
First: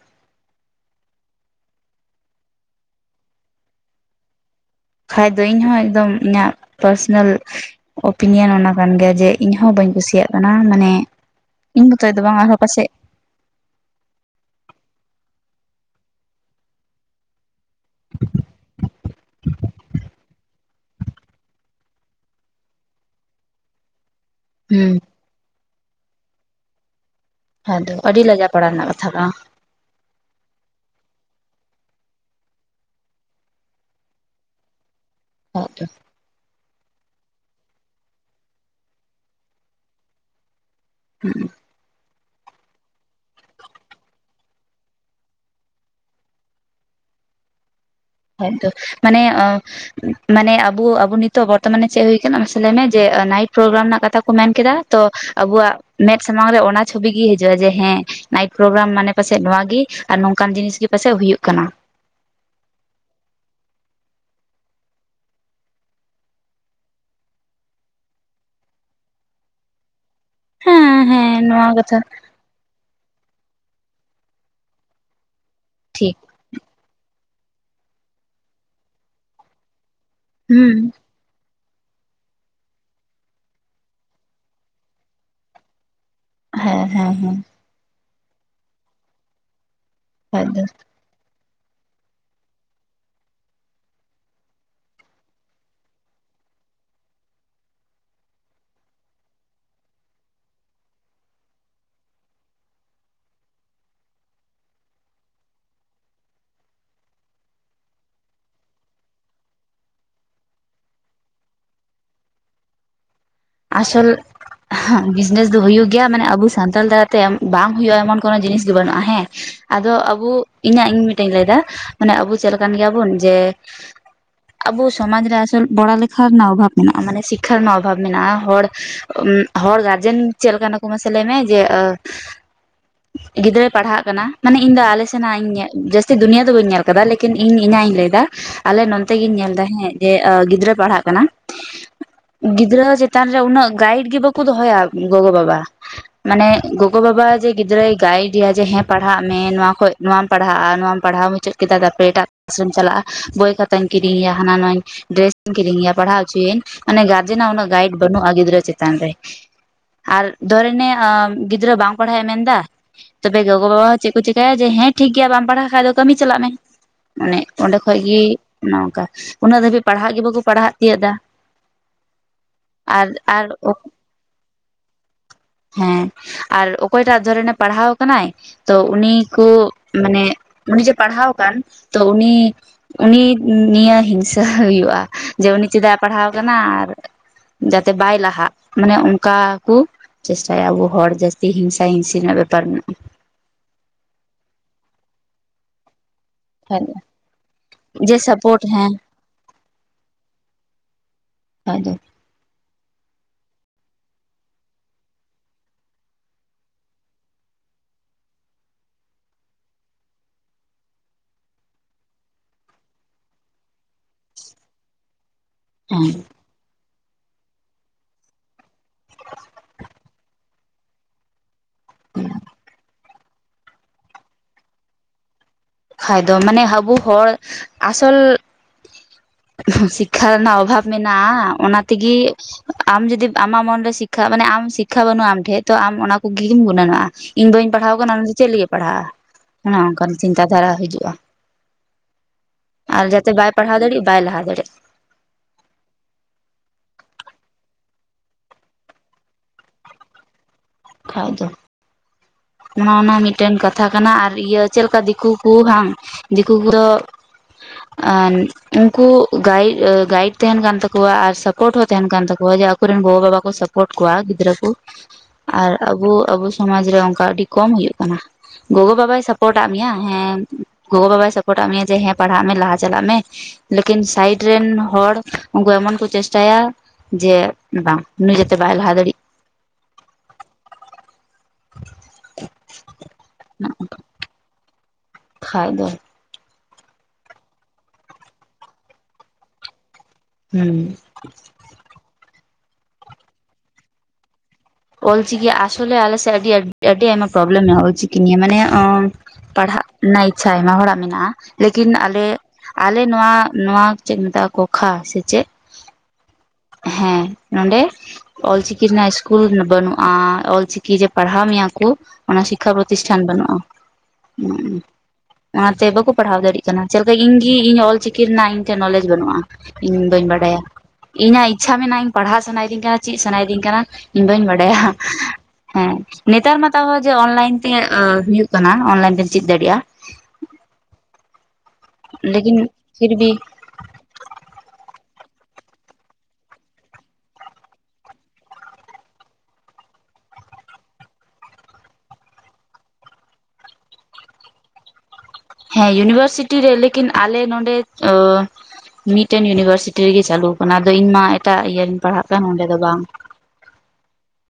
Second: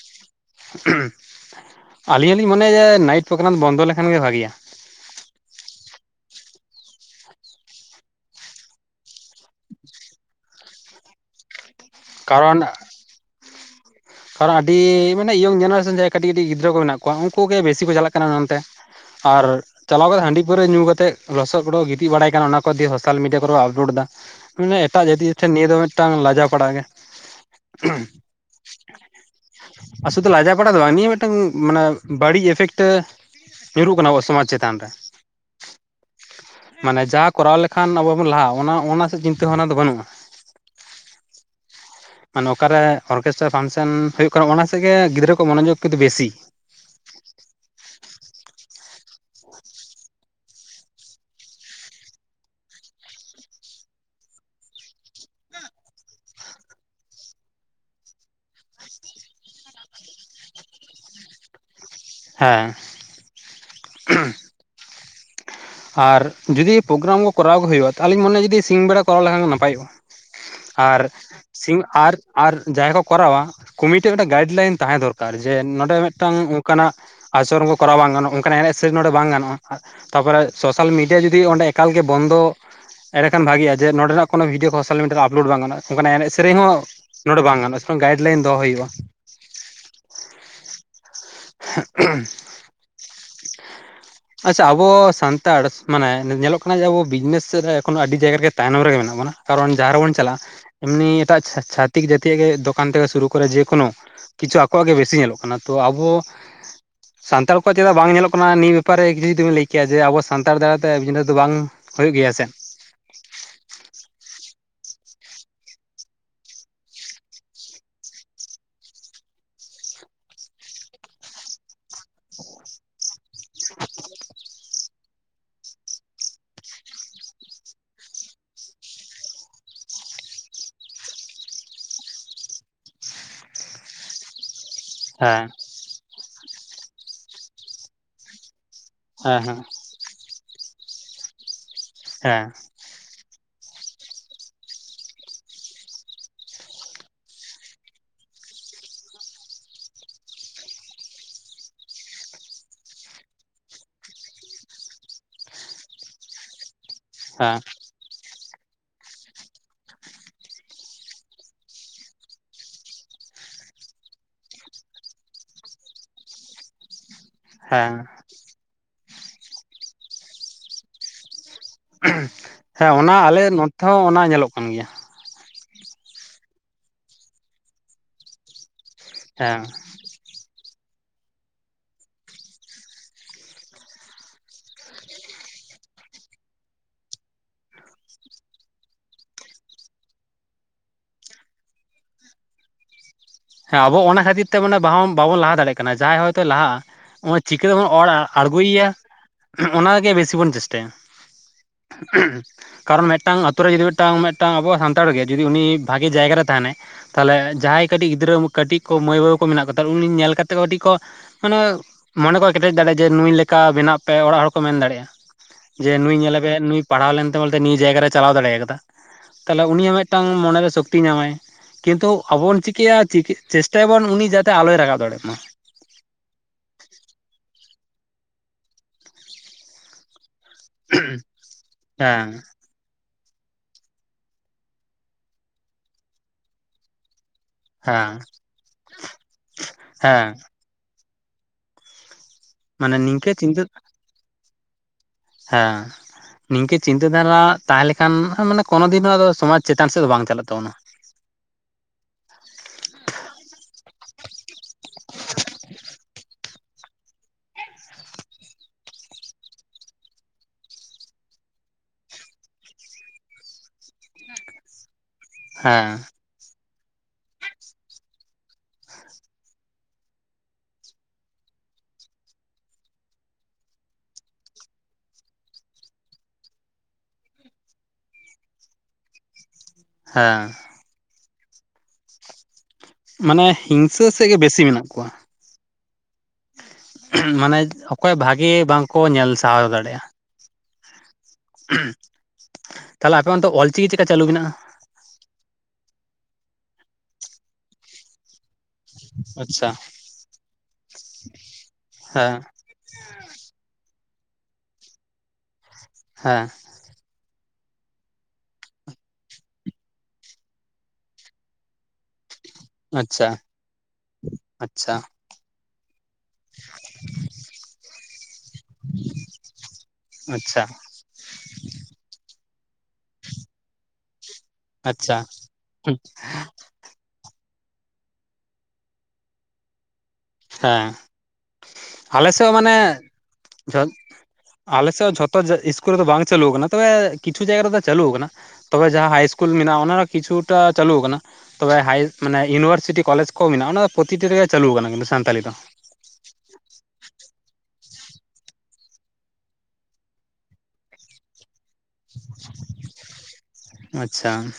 ᱟᱹᱞᱤᱧ ᱦᱚᱞᱤᱧ ᱢᱚᱱᱮᱭᱟ ᱡᱮ ᱱᱟᱭᱤᱴ ᱯᱨᱳᱜᱨᱟᱢ ᱵᱚᱱᱫᱚ ᱞᱮᱠᱷᱟᱱ ᱜᱮ ᱵᱷᱟᱹᱜᱤᱭᱟ᱾ ᱠᱷᱟᱡ ᱫᱚ ᱤᱧ ᱦᱚᱸ ᱮᱠᱫᱚᱢ ᱤᱧᱟᱹᱜ ᱯᱟᱨᱥᱚᱱᱟᱞᱼᱼ ᱚᱯᱤᱱᱤᱭᱟᱱ ᱚᱱᱟ ᱠᱟᱱ ᱜᱮᱭᱟ ᱡᱮ ᱤᱧᱦᱚᱸ ᱵᱟᱹᱧ ᱠᱩᱥᱤᱭᱟᱜ ᱠᱟᱱᱟ ᱢᱟᱱᱮᱼᱼ ᱤᱧ ᱢᱚᱛᱚᱡ ᱫᱚ ᱵᱟᱝ ᱟᱨᱦᱚᱸ ᱠᱟᱨᱚᱱ ᱯᱟᱥᱮᱫᱼᱼ ᱠᱟᱨᱚᱱ ᱟᱹᱰᱤ ᱢᱟᱱᱮ ᱤᱭᱚᱝ ᱡᱮᱱᱟᱨᱮᱥᱚᱱ ᱡᱟᱸᱦᱟᱭ ᱠᱟᱹᱴᱤᱡ ᱠᱟᱹᱴᱤᱡ ᱜᱤᱫᱽᱨᱟᱹ ᱠᱚ ᱢᱮᱱᱟᱜ ᱠᱚᱣᱟ ᱩᱱᱠᱩ ᱜᱮ ᱵᱮᱥᱤ ᱠᱚ ᱪᱟᱞᱟᱜ ᱠᱟᱱᱟ ᱚᱱᱮ ᱱᱚᱱᱛᱮᱼᱼ ᱟᱨᱼᱼ ᱪᱟᱞᱟᱣ ᱠᱟᱛᱮᱫ ᱦᱟᱺᱰᱤ ᱯᱟᱹᱣᱨᱟᱹ ᱧᱩ ᱠᱟᱛᱮᱫ ᱞᱚᱥᱚᱫ ᱠᱚᱨᱮ ᱠᱚ ᱜᱤᱛᱤᱡ ᱵᱟᱲᱟᱭ ᱠᱟᱱᱟ ᱚᱱᱟ ᱠᱚ ᱫᱤᱭᱮ ᱥᱳᱥᱟᱞ ᱢᱤᱰᱤᱭᱟ ᱠᱚᱨᱮ ᱠᱚ ᱟᱯᱞᱳᱰ ᱫᱟ᱾ ᱢᱟᱱᱮ ᱦᱩᱸ ᱮᱴᱟᱜ ᱡᱟᱹᱛᱤ ᱴᱷᱮᱱ ᱱᱤᱭᱟᱹ ᱫᱚ ᱢᱮᱫᱴᱟᱝ ᱞᱟᱡᱟᱣ ᱯᱟᱲᱟ ᱜᱮ᱾ ᱠᱷᱟᱡ ᱫᱚ ᱟᱹᱰᱤ ᱞᱟᱡᱟᱣ ᱯᱟᱲᱟ ᱨᱮᱱᱟᱜ ᱠᱟᱛᱷᱟ ᱠᱟᱱᱟ᱾ ᱟᱨ ᱥᱩᱫᱷᱩ ᱞᱟᱡᱟᱣ ᱯᱟᱲᱟ ᱫᱚ ᱵᱟᱝ ᱱᱤᱭᱟᱹ ᱢᱮᱫᱴᱟᱝ ᱢᱟᱱᱮ ᱵᱟᱹᱲᱤᱡ ᱤᱯᱷᱮᱠᱴ ᱮᱼᱼ ᱧᱩᱨᱩᱜ ᱠᱟᱱᱟ ᱟᱹᱵᱚ ᱥᱚᱢᱟᱡᱽ ᱪᱮᱛᱟᱱ ᱨᱮ᱾ [unintelligible] ᱢᱟᱱᱮ ᱡᱟ ᱠᱚᱨᱟᱣ ᱞᱮᱠᱷᱟᱱ ᱟᱵᱚ ᱵᱚᱱ ᱞᱟᱦᱟᱜᱼᱟ ᱚᱱᱟ ᱚᱱᱟ ᱥᱮᱫ ᱪᱤᱱᱛᱳ ᱵᱷᱟᱵᱽᱱᱟ ᱫᱚ ᱵᱟᱹᱱᱩᱜᱼᱟ ᱾ [unintelligible] ᱢᱟᱱᱮ ᱚᱠᱟᱨᱮ ᱚᱨᱜᱮᱥᱴᱟ ᱯᱷᱟᱱᱥᱮᱱ ᱦᱳᱭᱳᱜ ᱠᱟᱱᱟ ᱚᱱᱟ ᱥᱮᱜ ᱜᱮ ᱜᱤᱫᱽᱨᱟᱹ ᱠᱚ ᱢᱚᱱᱳᱡᱳᱜᱽ ᱠᱚ ᱫᱚ ᱵᱮᱥᱤ ᱾ ᱦᱚᱭ ᱛᱚ ᱢᱟᱱᱮ ᱟᱸ ᱢᱟᱱᱮ ᱟᱵᱚ ᱟᱵᱚ ᱱᱤᱛᱚᱜ ᱵᱚᱨᱛᱚᱢᱟᱱᱮ ᱪᱮᱜ ᱦᱩᱭ ᱠᱟᱱᱟ ᱢᱟᱥᱮ ᱞᱮᱭ ᱢᱮ ᱡᱮ ᱱᱟᱭᱤᱴ ᱯᱨᱳᱜᱨᱟᱢ ᱨᱮᱱᱟᱜ ᱠᱟᱛᱷᱟ ᱠᱚ ᱢᱮᱱᱠᱮᱫᱟ ᱛᱚ ᱟᱵᱚᱣᱟᱜ ᱢᱮᱜ ᱥᱟᱢᱟᱝ ᱨᱮ ᱚᱱᱟ ᱪᱷᱚᱵᱤᱜ ᱜᱤ ᱦᱤᱡᱩᱜᱼᱟ ᱡᱮ ᱦᱮᱸ ᱱᱟᱭᱤᱴ ᱯᱨᱳᱜᱨᱟᱢ ᱢᱟᱱᱮ ᱯᱟᱪᱮᱡ ᱱᱚᱣᱟᱜᱤ ᱟᱨ ᱱᱚᱝᱠᱟᱱ ᱡᱤᱱᱤᱥ ᱜᱮ ᱯᱟᱥᱮᱜ ᱦᱩᱭᱩᱜ ᱠᱟᱱᱟ ᱾ ᱦᱮᱸ᱾ [unintelligible] ᱟᱨ ᱡᱩᱫᱤ ᱯᱨᱳᱜᱨᱟᱢ ᱠᱚᱨᱟᱣ ᱜᱮ ᱦᱳᱭᱳᱜᱼᱟ ᱛᱟᱦᱚᱞᱮᱧ ᱢᱚᱱᱮᱭᱟ ᱡᱩᱫᱤ ᱥᱤᱧ ᱵᱮᱲᱟ ᱠᱚᱨᱟᱣ ᱞᱮᱠᱷᱟᱱ ᱜᱮ ᱱᱟᱯᱟᱭᱚᱜᱼᱟ ᱾ ᱟᱨ ᱦᱮᱸ ᱦᱮᱸ ᱱᱚᱣᱟ ᱥᱤᱧ ᱠᱟᱛᱷᱟ ᱟᱨ ᱟᱨ ᱡᱟᱦᱟᱸᱭ ᱠᱚ ᱠᱚᱨᱟᱣᱟ ᱠᱩᱢᱤᱴᱤᱟᱜ ᱢᱤᱫᱴᱟᱝ ᱜᱟᱭᱤᱰ ᱞᱟᱭᱤᱱ ᱛᱟᱦᱮᱸ ᱫᱚᱨᱠᱟᱨ ᱡᱮ ᱱᱚᱸᱰᱮ ᱴᱷᱤᱠ ᱢᱮᱜᱴᱟᱝ ᱠᱟᱱᱟᱜ ᱟᱪᱚᱨᱚᱱ ᱠᱚ ᱠᱚᱨᱟᱣ ᱵᱟᱝ ᱜᱟᱱᱚᱜᱼᱟ ᱚᱱᱠᱟᱱᱟᱜ ᱮᱧᱲᱮᱜ ᱥᱮᱸᱨᱮᱧ ᱱᱚᱰᱮ ᱵᱟᱝ ᱜᱟᱱᱚᱜᱼᱟ ᱛᱟᱯᱚᱨᱮ ᱦᱩᱸ ᱥᱳᱥᱟᱞ ᱢᱤᱰ ᱜᱮ ᱡᱩᱫᱤ ᱚᱸᱰᱮ ᱮᱠᱟᱞ ᱜᱮ ᱵᱚᱱᱫᱚ ᱮᱸᱲᱮᱠᱷᱟᱱ ᱵᱷᱟᱜᱮᱜ-ᱟ ᱡᱮ ᱱᱚᱰᱮᱱᱟᱜ ᱠᱳᱱᱳ ᱵᱷᱤᱰᱤᱳ ᱠᱚᱦᱚ ᱥᱳᱥᱟᱞ ᱢᱤᱰᱤᱭᱟ ᱨᱮ ᱟᱯᱞᱳᱰ ᱵᱟᱝ ᱜᱟᱱᱚᱜᱼᱟ ᱚᱝᱠᱟᱱᱟᱜ ᱮᱱᱮᱡ ᱥᱮ ᱛᱮᱨᱮᱧ ᱦᱚᱸ ᱦᱮᱸ ᱦᱮᱸ ᱦᱮᱸ ᱱᱚᱰᱮ ᱵᱟᱝ ᱜᱟᱱᱚᱜᱼᱟ ᱜᱟᱭᱤᱰ ᱞᱟᱭᱤᱱ ᱫᱚᱦᱚ ᱦᱩᱭᱩᱜᱼᱟ ᱾ [unintelligible] [unintelligible] [inaudible] ᱟᱪᱪᱷᱟ ᱟᱵᱚ ᱥᱟᱱᱛᱟᱲ ᱢᱟᱱᱮ ᱧᱮᱞᱚᱜ ᱠᱟᱱᱟ ᱡᱮ ᱟᱵᱚ ᱵᱤᱡᱽᱱᱮᱥ ᱥᱮᱜ ᱨᱮ ᱮᱠᱷᱚᱱᱚ ᱟᱹᱰᱤ ᱡᱟᱭᱜᱟ ᱨᱮᱜᱮ ᱛᱟᱭᱱᱚᱢ ᱨᱮᱜᱮ ᱢᱮᱱᱟᱜ ᱵᱚᱱᱟ᱾ ᱠᱟᱨᱚᱱ ᱡᱟᱦᱟᱸ ᱨᱮᱵᱚᱱ ᱪᱟᱞᱟᱜᱼᱟ ᱮᱢᱱᱤ ᱮᱴᱟᱜ ᱪᱦᱟ ᱪᱷᱟᱛᱤᱠ ᱡᱟᱹᱛᱤᱭᱟᱜ ᱜᱮ ᱫᱚᱠᱟᱱ ᱛᱦᱮᱠᱮ ᱥᱩᱨᱩ ᱠᱚᱨᱮ ᱡᱮᱠᱳᱱᱳ ᱠᱤᱪᱷᱩ ᱟᱠᱚᱣᱟᱜ ᱜᱮ ᱵᱮᱥᱤ ᱧᱮᱞᱚᱜ ᱠᱟᱱᱟ ᱛᱚ ᱟᱵᱚ ᱥᱟᱱᱛᱟᱲ ᱠᱚᱣᱟᱜ ᱪᱮᱫᱟᱜ ᱵᱟᱝ ᱧᱮᱞᱚᱜ ᱠᱟᱱᱟ ᱱᱤᱭᱟᱹ ᱵᱮᱯᱟᱨ ᱨᱮ ᱠᱤᱪᱷᱩ ᱡᱩᱫᱤᱵᱤᱱ ᱞᱮᱹᱭ ᱠᱮᱭᱟ ᱡᱮ ᱟᱵᱚ ᱥᱟᱱᱛᱟᱲ ᱫᱟᱲᱟᱭᱛᱮ ᱵᱤᱡᱽᱱᱮᱥ ᱫᱚ ᱵᱟᱝ ᱦᱩᱭᱩᱜ ᱜᱮᱭᱟᱥᱮ ᱾ ᱟᱥᱚᱞ ᱦᱮ ᱵᱤᱡᱽᱱᱮᱥ ᱫᱚ ᱦ ᱦᱩᱭᱩᱜ ᱜᱮᱭᱟ ᱢᱟᱱᱮ ᱟᱵᱚ ᱥᱟᱱᱛᱟᱞ ᱫᱟᱲᱟᱛᱮ ᱵᱟᱝ ᱦᱩᱭᱩᱜᱼᱟ ᱮᱢᱚᱱ ᱠᱳᱱᱳ ᱡᱤᱱᱤᱥ ᱜᱮ ᱵᱟᱹᱱᱩᱜᱼᱟ ᱦᱮᱸ᱾ ᱟᱫᱚ ᱟᱵᱩ ᱤᱧᱟᱹᱜ ᱤᱧ ᱢᱤᱜᱴᱟᱧᱡ ᱤᱧ ᱞᱮᱹᱭᱫᱟ ᱢᱟᱱᱮ ᱟᱵᱚ ᱪᱮᱞᱠᱟᱱ ᱜᱮᱭᱟᱵᱚᱱ ᱡᱮ ᱟᱵᱚ ᱥᱚᱢᱟᱡ ᱨᱮ ᱟᱥᱚᱞ ᱵᱚᱲᱟ ᱞᱮᱠᱷᱟ ᱱᱟᱜ ᱚᱵᱷᱟᱵ ᱢᱮᱱᱟᱜᱼᱟ ᱢᱟᱱᱮ ᱥᱤᱠᱠᱷᱟ ᱨᱮᱱᱟᱜ ᱚᱵᱷᱟᱵ ᱢᱮᱱᱟᱜᱼᱟ᱾ ᱦᱚᱲ ᱦᱚᱲ ᱜᱟᱨᱡᱮᱱ ᱪᱮᱞᱠᱟᱱᱟᱠᱚ ᱢᱟᱥᱮ ᱞᱮᱹᱭ ᱢᱮ ᱡᱮ ᱟ ᱜᱤᱫᱽᱨᱟ ᱯᱟᱲᱦᱟᱜ ᱠᱟᱱᱟ ᱾ ᱢᱟᱱᱮ ᱤᱧ ᱫᱚ ᱟᱞᱮ ᱥᱮᱱᱟᱜ ᱦᱮᱸ ᱤᱧ ᱧᱮ ᱡᱟᱹᱥᱛᱤ ᱫᱩᱱᱭᱟᱹ ᱫᱚ ᱵᱟᱹᱧ ᱧᱮᱞ ᱠᱟᱫᱟ ᱞᱮᱠᱤᱱ ᱤᱧ ᱤᱧᱟᱹᱜ ᱤᱧ ᱞᱮᱹᱭ ᱫᱟ ᱟᱞᱮ ᱱᱚᱱ ᱛᱮ ᱤᱧ ᱧᱮᱞ ᱫᱟ ᱦᱮᱸ ᱡᱮ ᱟ ᱜᱤᱫᱽᱨᱟ ᱯᱟᱲᱦᱟᱜ ᱠᱟᱱᱟ ᱦᱮᱸ ᱜᱤᱫᱽᱨᱟ ᱡᱮ ᱛᱟᱨ ᱡᱚ ᱩᱱᱚᱹᱜ ᱜᱟᱭᱤᱰ ᱜᱮ ᱵᱟᱠᱚ ᱫᱚᱦᱚᱭᱟ ᱜᱚᱜᱚ ᱵᱟᱵᱟ᱾ ᱢᱟᱱᱮ ᱜᱚᱜᱚ ᱵᱟᱵᱟ ᱡᱮ ᱜᱤᱫᱽᱨᱟᱹᱭ ᱜᱟᱭᱤᱰᱭᱟ ᱡᱮ ᱦᱮᱸ ᱯᱟᱲᱦᱟᱜ ᱢᱮ ᱱᱚᱣᱟ ᱠᱷᱚᱭ ᱱᱚᱣᱟᱢ ᱯᱟᱲᱦᱟᱜᱼᱟ ᱱᱚᱣᱟᱢ ᱯᱟᱲᱦᱟᱣ ᱢᱩᱪᱟᱹᱫ ᱠᱮᱫᱟ ᱜᱟ ᱯᱮ ᱮᱴᱟᱜ ᱥᱮᱱ ᱪᱟᱞᱟᱜᱼᱟ ᱵᱳᱭ ᱠᱷᱟᱛᱟᱧ ᱠᱤᱨᱤᱧᱮᱭᱟ ᱦᱟᱱᱟ ᱱᱚᱣᱟᱧ ᱰᱨᱮᱥ ᱤᱧ ᱠᱤᱨᱤᱧᱮᱭᱟ ᱯᱟᱲᱦᱟᱣ ᱦᱚᱪᱚᱭᱤᱧ ᱢᱟᱱᱮ ᱜᱟᱨᱡᱮᱱᱟᱜ ᱦᱮᱸ ᱩᱱᱚᱹᱜ ᱜᱟᱭᱤᱰ ᱵᱟᱹᱱᱩᱜᱼᱟ ᱜᱤᱫᱽᱨᱟᱹ ᱪᱮᱛᱟᱱ ᱨᱮ ᱾ ᱟᱨ ᱫᱷᱚᱨᱱᱮ ᱟ ᱜᱤᱫᱽᱨᱟᱹ ᱵᱟᱝ ᱯᱟᱲᱦᱟᱣ ᱮ ᱢᱮᱱᱫᱟ ᱦᱮᱸ ᱛᱚᱵᱮ ᱜᱚᱜᱚ ᱵᱟᱵᱟ ᱦᱚᱸ ᱪᱮᱜ ᱠᱚ ᱪᱤᱠᱟᱹᱭᱟ ᱡᱮ ᱦᱮᱸ ᱴᱷᱤᱠ ᱜᱮᱭᱟ ᱵᱟᱢ ᱯᱟᱲᱦᱟᱜ ᱠᱷᱟᱭ ᱫᱚ ᱠᱟᱹᱢᱤ ᱪᱟᱞᱟᱜ ᱢᱮ᱾ ᱚᱱᱮ ᱚᱸᱰᱮ ᱦᱮᱸ ᱠᱷᱚᱭᱜᱤ ᱚᱱᱮ ᱚᱝᱠᱟ ᱩᱱᱟᱹᱜ ᱫᱷᱟᱹᱵᱤᱜ ᱯᱟᱲᱦᱟ ᱜᱮ ᱵᱟᱠᱚ ᱯᱟᱲᱦᱟᱜ ᱛᱤᱭᱟᱹᱜ ᱫᱟ᱾ [unintelligible] ᱦᱮᱸ ᱟᱨ ᱚᱱᱟ ᱟᱞᱮ ᱟᱨ ᱱᱚᱛᱮ ᱦᱚᱸ ᱚᱱᱟ ᱧᱮᱞᱚᱜ ᱠᱟᱱ ᱜᱮᱭᱟ ᱾ ᱦᱮᱸ ᱟᱨ ᱚᱠᱚᱭᱴᱟᱜ ᱫᱷᱚᱨᱚᱱᱮ ᱯᱟᱲᱦᱟᱣ ᱟᱠᱟᱱᱟᱭ ᱛᱚ ᱩᱱᱤ ᱠᱚ ᱦᱮᱸ ᱢᱟᱱᱮ ᱩᱱᱤ ᱡᱮ ᱯᱟᱲᱦᱟᱣ ᱠᱟᱱ ᱛᱚ ᱩᱱᱤ ᱩᱱᱤ ᱱᱤᱭᱟᱹ ᱦᱤᱝᱥᱟᱹ ᱦᱩᱭᱩᱜᱼᱟ ᱡᱮ ᱩᱱᱤ ᱪᱮᱫᱟᱜ ᱮ ᱯᱟᱲᱦᱟᱣ ᱠᱟᱱᱟ ᱟᱨ ᱡᱟᱛᱮ ᱵᱟᱭ ᱞᱟᱦᱟᱜ ᱢᱟᱱᱮ ᱚᱱᱠᱟ ᱠᱩ ᱪᱮᱥᱴᱟᱭᱟ ᱟᱵᱚ ᱦᱚᱲ ᱡᱟᱥᱛᱤ ᱦᱤᱝᱥᱟ ᱦᱤᱝᱥᱤ ᱨᱮᱱᱟᱜ ᱵᱮᱯᱟᱨ ᱢᱮᱱᱟᱜ-ᱟ᱾ ᱦᱮᱸ ᱟᱵᱚ ᱚᱱᱟ ᱠᱷᱟᱹᱛᱤᱨ ᱛᱮ ᱢᱟᱱᱮ ᱵᱟ ᱵᱟᱵ ᱞᱟᱦᱟ ᱫᱟᱲᱮᱭᱟᱜ ᱠᱟᱱᱟ ᱡᱟᱦᱟᱸᱭ ᱦᱚᱭ ᱛᱮᱭ ᱞᱟᱦᱟᱜᱼᱟ ᱢᱮᱱᱟᱜᱼᱟ ᱚᱱᱟ ᱪᱤᱠᱟᱹᱛᱮᱵᱚᱱ ᱚᱲ ᱡᱮ ᱥᱟᱯᱳᱨᱴ ᱟᱬᱜᱚᱭᱮᱭᱟ ᱦᱮᱸ ᱚᱱᱟ ᱨᱮᱜᱮ ᱵᱮᱥᱤ ᱵᱚᱱ ᱪᱮᱥᱴᱟᱭᱟ ᱾ ᱠᱷᱟᱡ ᱫᱚ ᱠᱟᱨᱚᱱ ᱢᱤᱫᱴᱟᱝ ᱟᱛᱳ ᱨᱮ ᱡᱩᱫᱤ ᱢᱤᱫᱴᱟᱝ ᱢᱤᱫᱴᱟᱝ ᱟᱵᱚᱣᱟᱜ ᱥᱟᱱᱛᱟᱲ ᱜᱮ ᱡᱩᱫᱤ ᱩᱱᱤ ᱵᱷᱟᱜᱮ ᱡᱟᱭᱜᱟ ᱨᱮ ᱛᱟᱦᱮᱱᱟᱭ ᱛᱟᱦᱚᱞᱮ ᱡᱟᱦᱟᱸᱭ ᱠᱟᱹᱴᱤᱡ ᱜᱤᱫᱽᱨᱟᱹ ᱠᱟᱹᱴᱤᱡ ᱠᱚ ᱢᱟᱹᱭ ᱵᱟᱹᱵᱩ ᱠᱚ ᱢᱮᱱᱟᱜ ᱠᱚ ᱛᱟᱞᱮ ᱩᱱᱤ ᱧᱮᱞ ᱠᱟᱛᱮᱜ ᱠᱟᱹᱴᱤᱡ ᱠᱚ ᱢᱟᱱᱮ ᱢᱚᱱᱮ ᱠᱚ ᱠᱮᱴᱮᱡ ᱫᱟᱲᱮᱭᱟᱜᱼᱟ ᱡᱮ ᱱᱩᱭ ᱞᱮᱠᱟ ᱵᱮᱱᱟᱜ ᱯᱮ ᱚᱲᱟᱜ ᱦᱚᱲ ᱠᱚ ᱢᱮᱱ ᱫᱟᱲᱮᱭᱟᱜᱼᱟ ᱾ ᱡᱮ ᱦᱮᱸ ᱱᱩᱭ ᱧᱮᱞᱮ ᱯᱮ ᱱᱩᱭ ᱯᱟᱲᱦᱟᱣ ᱞᱮᱱᱛᱮ ᱵᱚᱞᱛᱮ ᱱᱤᱭᱟᱹ ᱡᱟᱭᱜᱟ ᱨᱮᱭ ᱪᱟᱞᱟᱣ ᱫᱟᱲᱮᱭᱟ ᱟᱠᱟᱫᱟ ᱛᱟᱦᱚᱞᱮ ᱩᱱᱤᱭᱟᱜ ᱢᱤᱫᱴᱟᱝ ᱢᱚᱱᱮᱨᱮ ᱥᱚᱠᱛᱤᱭ ᱧᱟᱢᱟᱭ᱾ ᱠᱤᱱᱛᱩ ᱟᱵᱚᱵᱚᱱ ᱪᱤᱠᱟᱹᱭᱟ ᱪᱮᱥᱴᱟᱭᱟᱵᱚᱱ ᱩᱱᱤ ᱡᱟᱛᱮ ᱟᱞᱚᱭ ᱨᱟᱠᱟᱵ ᱫᱟᱲᱮᱭᱟᱜ ᱢᱟ ᱾ ᱦᱚᱭ ᱫᱚ ᱢᱟᱱᱮ ᱟᱵᱩ ᱦᱚᱲ ᱟᱥᱚᱞ ᱥᱤᱠᱠᱷᱟ ᱫᱚ ᱢᱟᱱᱮ ᱟᱵᱚ ᱦᱚᱲ ᱟᱥᱚᱞ ᱥᱤ ᱥᱤᱠᱠᱷᱟ ᱨᱮᱱᱟᱜ ᱚᱵᱷᱟᱵ ᱢᱮᱱᱟᱜᱼᱟ ᱚᱱᱟ ᱛᱮᱜᱮ ᱦᱮᱸ ᱟᱢ ᱡᱩᱫᱤᱢ ᱟᱢᱟᱜ ᱢᱚᱱᱮᱨᱮ ᱥᱤᱠᱠᱷᱟ ᱢᱟᱱᱮ ᱟᱢ ᱥᱤᱠᱠᱷᱟ ᱵᱟᱹᱱᱩᱜᱼᱟ ᱟᱢᱴᱷᱮᱡ ᱛᱚ ᱟᱢ ᱚᱱᱟᱠᱚᱜᱮᱢ ᱜᱩᱱᱟᱹᱱᱚᱜᱼᱟ ᱾ ᱤᱧ ᱵᱟᱹᱧ ᱯᱟᱲᱦᱟᱣ ᱦᱮᱸ ᱟᱠᱟᱱᱟ ᱩᱱᱤ ᱪᱮᱫ ᱞᱟᱹᱜᱤᱛ ᱮ ᱯᱟᱲᱦᱟᱜᱼᱟ ᱚᱱᱮ ᱚᱱᱠᱟᱱ ᱪᱤᱱ ᱦᱮᱸ ᱯᱟᱲᱦᱟᱣ ᱦᱤᱡᱩᱜᱼᱟ ᱢᱟᱱᱮ ᱟᱨ ᱡᱟᱛᱮ ᱱᱤᱝᱠᱟᱹ ᱵᱟᱭ ᱪᱤᱱᱛᱟᱹ ᱯᱟᱲᱦᱟᱣ ᱫᱟᱲᱮᱭᱟᱜ ᱵᱟᱭ ᱞᱟᱦᱟ ᱫᱟᱲᱮᱭᱟᱜ ᱾ ᱦᱮᱸ ᱱᱤᱝᱠᱟᱹ ᱪᱤᱱᱛᱟᱹ ᱫᱷᱟᱨᱟ ᱛᱟᱦᱮᱸᱞᱮᱠᱷᱟᱱ ᱢᱟᱱᱮ ᱠᱳᱱᱳ ᱫᱤᱱ ᱟᱫᱚ ᱥᱚᱢᱟᱡ ᱪᱮᱛᱟᱱ ᱥᱮᱫ ᱫᱚ ᱵᱟᱝ ᱪᱟᱞᱟᱜ ᱛᱟᱵᱚᱱᱟ᱾ ᱠᱷᱟᱡ ᱫᱚ ᱚᱱᱟ ᱚᱱᱟ ᱢᱤᱫᱴᱮᱱ ᱠᱟᱛᱷᱟ ᱠᱟᱱᱟ ᱟᱨ ᱤᱭᱟᱹ ᱪᱮᱞᱮᱠᱟ ᱫᱤᱠᱩ ᱠᱚ ᱦᱟᱝ ᱫᱤᱠᱩ ᱠᱚᱫᱚ ᱮ ᱩᱱᱠᱩ ᱜᱟᱭᱤᱰ ᱜᱟᱭᱤᱰ ᱛᱟᱦᱮᱱ ᱠᱟᱱ ᱛᱟᱠᱚᱣᱟ ᱟᱨ ᱥᱟᱯᱳᱨᱴ ᱦᱚᱸ ᱛᱟᱦᱮᱱ ᱠᱟᱱ ᱛᱟᱠᱚᱣᱟ ᱡᱟ ᱟᱠᱚᱨᱮᱱ ᱜᱚ ᱵᱟᱵᱟ ᱠᱚ ᱥᱟᱯᱳᱚᱴ ᱠᱚᱣᱟ ᱜᱤᱫᱽᱨᱟᱹ ᱠᱚ ᱟᱨ ᱦᱮᱸ ᱟᱵᱚ ᱟᱵᱚ ᱥᱚᱢᱟᱡ ᱨᱮ ᱚᱱᱠᱟ ᱟᱹᱰᱤ ᱠᱚᱢ ᱦᱩᱭᱩᱜ ᱠᱟᱱᱟ ᱜᱚᱜᱚ ᱵᱟᱵᱟᱭ ᱥᱟᱯᱚᱴ ᱟᱜ ᱢᱮᱭᱟ ᱦᱮᱸ ᱜᱚ ᱵᱟᱵᱟᱭ ᱥᱟᱯᱳᱴᱟᱜ ᱢᱮᱭᱟ ᱡᱮ ᱦᱮ ᱯᱟᱲᱦᱟᱜ ᱢᱮ ᱞᱟᱦᱟ ᱪᱟᱞᱟᱜ ᱢᱮ ᱞᱮᱠᱤᱱ ᱥᱟᱭᱤᱰ ᱨᱮᱱ ᱦᱚᱲ ᱩᱱᱠᱩ ᱮᱢᱚᱱ ᱠᱚ ᱪᱮᱥᱴᱟᱭᱟ ᱡᱮ ᱵᱟᱝ ᱱᱩᱭ ᱡᱟᱛᱮ ᱵᱟᱭ ᱞᱟᱦᱟ ᱫᱟᱲᱤᱜ ᱦᱮᱸ [unintelligible] ᱢᱟᱱᱮ ᱦᱤᱝᱥᱟᱹ ᱥᱮᱫ ᱜᱮ ᱵᱮᱥᱤ ᱢᱮᱱᱟᱜ ᱠᱚᱣᱟ᱾ ᱠᱷᱟᱡ ᱫᱚ ᱢᱟᱱᱮ ᱚᱠᱚᱭ ᱵᱷᱟᱜᱤ ᱵᱟᱝᱠᱚ ᱧᱮᱞ ᱥᱟᱦᱟᱣ ᱫᱟᱲᱮᱭᱟᱜᱼᱟ᱾ ᱦᱮᱸ ᱛᱟᱦᱚᱞᱮ ᱟᱯᱮ ᱚᱱᱛᱮ ᱚᱞᱪᱤᱠᱤ ᱪᱮᱫᱠᱟ ᱪᱟᱹᱞᱩ ᱢᱮᱱᱟᱜᱼᱟ? ᱚᱞᱪᱤᱠᱤ ᱟᱥᱚᱞᱮ ᱟᱞᱮ ᱥᱮᱫ ᱟᱹᱰᱤ ᱟᱭᱢᱟ ᱯᱨᱚᱵᱞᱮᱢ ᱢᱮᱱᱟᱜ-ᱟ ᱚᱞ ᱪᱤᱠᱤ ᱱᱤᱭᱮ ᱢᱟᱱᱮ ᱟᱪᱪᱷᱟ ᱯᱟᱲᱦᱟᱜ ᱨᱮᱱᱟᱜ ᱤᱪᱪᱷᱟ ᱟᱭᱢᱟ ᱦᱚᱲᱟᱜ ᱢᱮᱱᱟᱜᱼᱟ ᱞᱮᱠᱤᱱ ᱟᱞᱮ ᱦᱮᱸ ᱟᱞᱮ ᱱᱚᱣᱟ ᱱᱚᱣᱟ ᱪᱮᱫ ᱠᱚ ᱢᱮᱛᱟᱜᱼᱟ ᱠᱚᱠᱷᱟ ᱥᱮ ᱪᱮᱫ ᱦᱮᱸ ᱦᱮᱸ ᱱᱚᱸᱰᱮ ᱚᱞᱪᱤ ᱨᱮᱱᱟᱜ ᱤᱥ ᱠᱩᱞ ᱵᱟᱹᱱᱩᱜᱼᱟ ᱚᱞᱪᱤᱠᱤ ᱡᱮ ᱯᱟᱲᱦᱟᱣ ᱢᱮᱭᱟ ᱠᱚ ᱚᱱᱟ ᱥᱤᱠᱠᱷᱟ ᱯᱨᱚᱛᱤᱥᱴᱷᱟᱱ ᱟᱪᱪᱷᱟ ᱵᱟᱹᱱᱩᱜᱼᱟ ᱟᱪᱪᱷᱟ ᱚᱱᱟᱛᱮ ᱵᱟᱠᱚ ᱯᱟᱲᱦᱟᱣ ᱫᱟᱹᱲᱤᱜ ᱠᱟᱱᱟ ᱪᱮᱫ ᱞᱮᱠᱟ ᱤᱧᱜᱮ ᱤᱧ ᱚᱞ ᱪᱤᱠᱤ ᱨᱮᱱᱟᱜ ᱤᱧ ᱴᱷᱮᱡ ᱱᱚᱞᱮᱡ ᱵᱟᱹᱱᱩᱜ-ᱟ ᱤᱧ ᱵᱟᱹᱧ ᱵᱟᱰᱟᱭᱟ᱾ ᱟᱪᱪᱷᱟ ᱤᱧᱟᱜ ᱤᱪᱪᱷᱟ ᱢᱮᱱᱟᱜᱼᱟ ᱤᱧ ᱯᱟᱲᱦᱟᱜ ᱥᱟᱱᱟᱭ ᱫᱤᱧ ᱠᱟᱱᱟ ᱪᱮᱫ ᱥᱟᱱᱟᱭ ᱫᱤᱧ ᱠᱟᱱᱟ ᱵᱟᱹᱧ ᱵᱟᱰᱟᱭᱟ ᱟᱪᱪᱷᱟ ᱦᱮᱸ ᱱᱮᱛᱟᱨ ᱢᱟ ᱛᱟᱦᱚ ᱡᱮ ᱚᱱᱞᱟᱭᱤᱱ ᱛᱮ ᱦᱩᱭᱩᱜ ᱠᱟᱱᱟ ᱚᱱᱞᱟᱭᱤᱱ ᱛᱮᱢ ᱪᱮᱫ ᱫᱟᱲᱤᱜ-ᱟ᱾ ᱦᱮᱸ ᱟᱞᱮ ᱥᱮᱫ ᱞᱮᱠᱤᱱ ᱢᱟᱱᱮ ᱯᱷᱤᱨ ᱵᱷᱤ [unintelligible] ᱟᱞᱮᱥᱮᱫ ᱦᱚ ᱡᱷᱚᱛᱚ ᱡᱟ ᱤᱥᱠᱩᱞ ᱨᱮᱫᱚ ᱵᱟᱝ ᱪᱟᱞᱩᱣ ᱠᱟᱱᱟ ᱛᱚᱵᱮ ᱠᱤᱪᱷᱩ ᱡᱟᱭᱜᱟ ᱨᱮᱫᱚ ᱪᱟᱞᱩᱣ ᱠᱟᱱᱟ ᱛᱚᱵᱮ ᱡᱟᱦᱟᱸ ᱦᱟᱭ ᱤᱥᱠᱩᱞ ᱢᱮᱱᱟᱜ-ᱟ ᱚᱱᱟᱨᱮ ᱠᱤᱪᱷᱩᱴᱟ ᱪᱟᱞᱩᱣ ᱠᱟᱱᱟ᱾ ᱛᱚᱵᱮ ᱦᱟᱭ ᱢᱟᱱᱮ ᱤᱭᱩᱱᱤᱵᱷᱟᱨᱥᱤᱴᱤ ᱠᱚᱞᱮᱡᱽ ᱠᱚ ᱢᱮᱱᱟᱜ-ᱟ ᱚᱱᱟ ᱫᱚ ᱯᱚᱛᱤᱴᱤ ᱨᱮᱜᱮ ᱪᱟᱞᱩᱣ ᱟᱠᱟᱱᱟ ᱠᱤᱱᱛᱩ᱾ ᱥᱟᱱᱛᱟᱞᱤ ᱫᱚ ᱦᱮᱸ ᱤᱭᱩᱱᱤᱵᱷᱟᱨᱥᱤᱴᱤ ᱨᱮ ᱞᱤᱠᱤᱱ ᱟᱞᱮ ᱱᱚᱰᱮ ᱢᱤᱫᱴᱮᱱ ᱤᱭᱩᱱᱤᱵᱷᱟᱨᱥᱤᱴᱤ ᱨᱮᱜᱮ ᱪᱟᱞᱩᱣ ᱠᱟᱱᱟ ᱟᱫᱚ ᱤᱧᱢᱟ ᱮᱴᱟᱜ ᱤᱭᱟᱟᱹ ᱨᱤᱧ ᱯᱟᱲᱦᱟᱜ ᱠᱟᱱ ᱚᱸᱰᱮ ᱫᱚ ᱵᱟᱝ᱾ ᱟᱪᱪᱷᱟ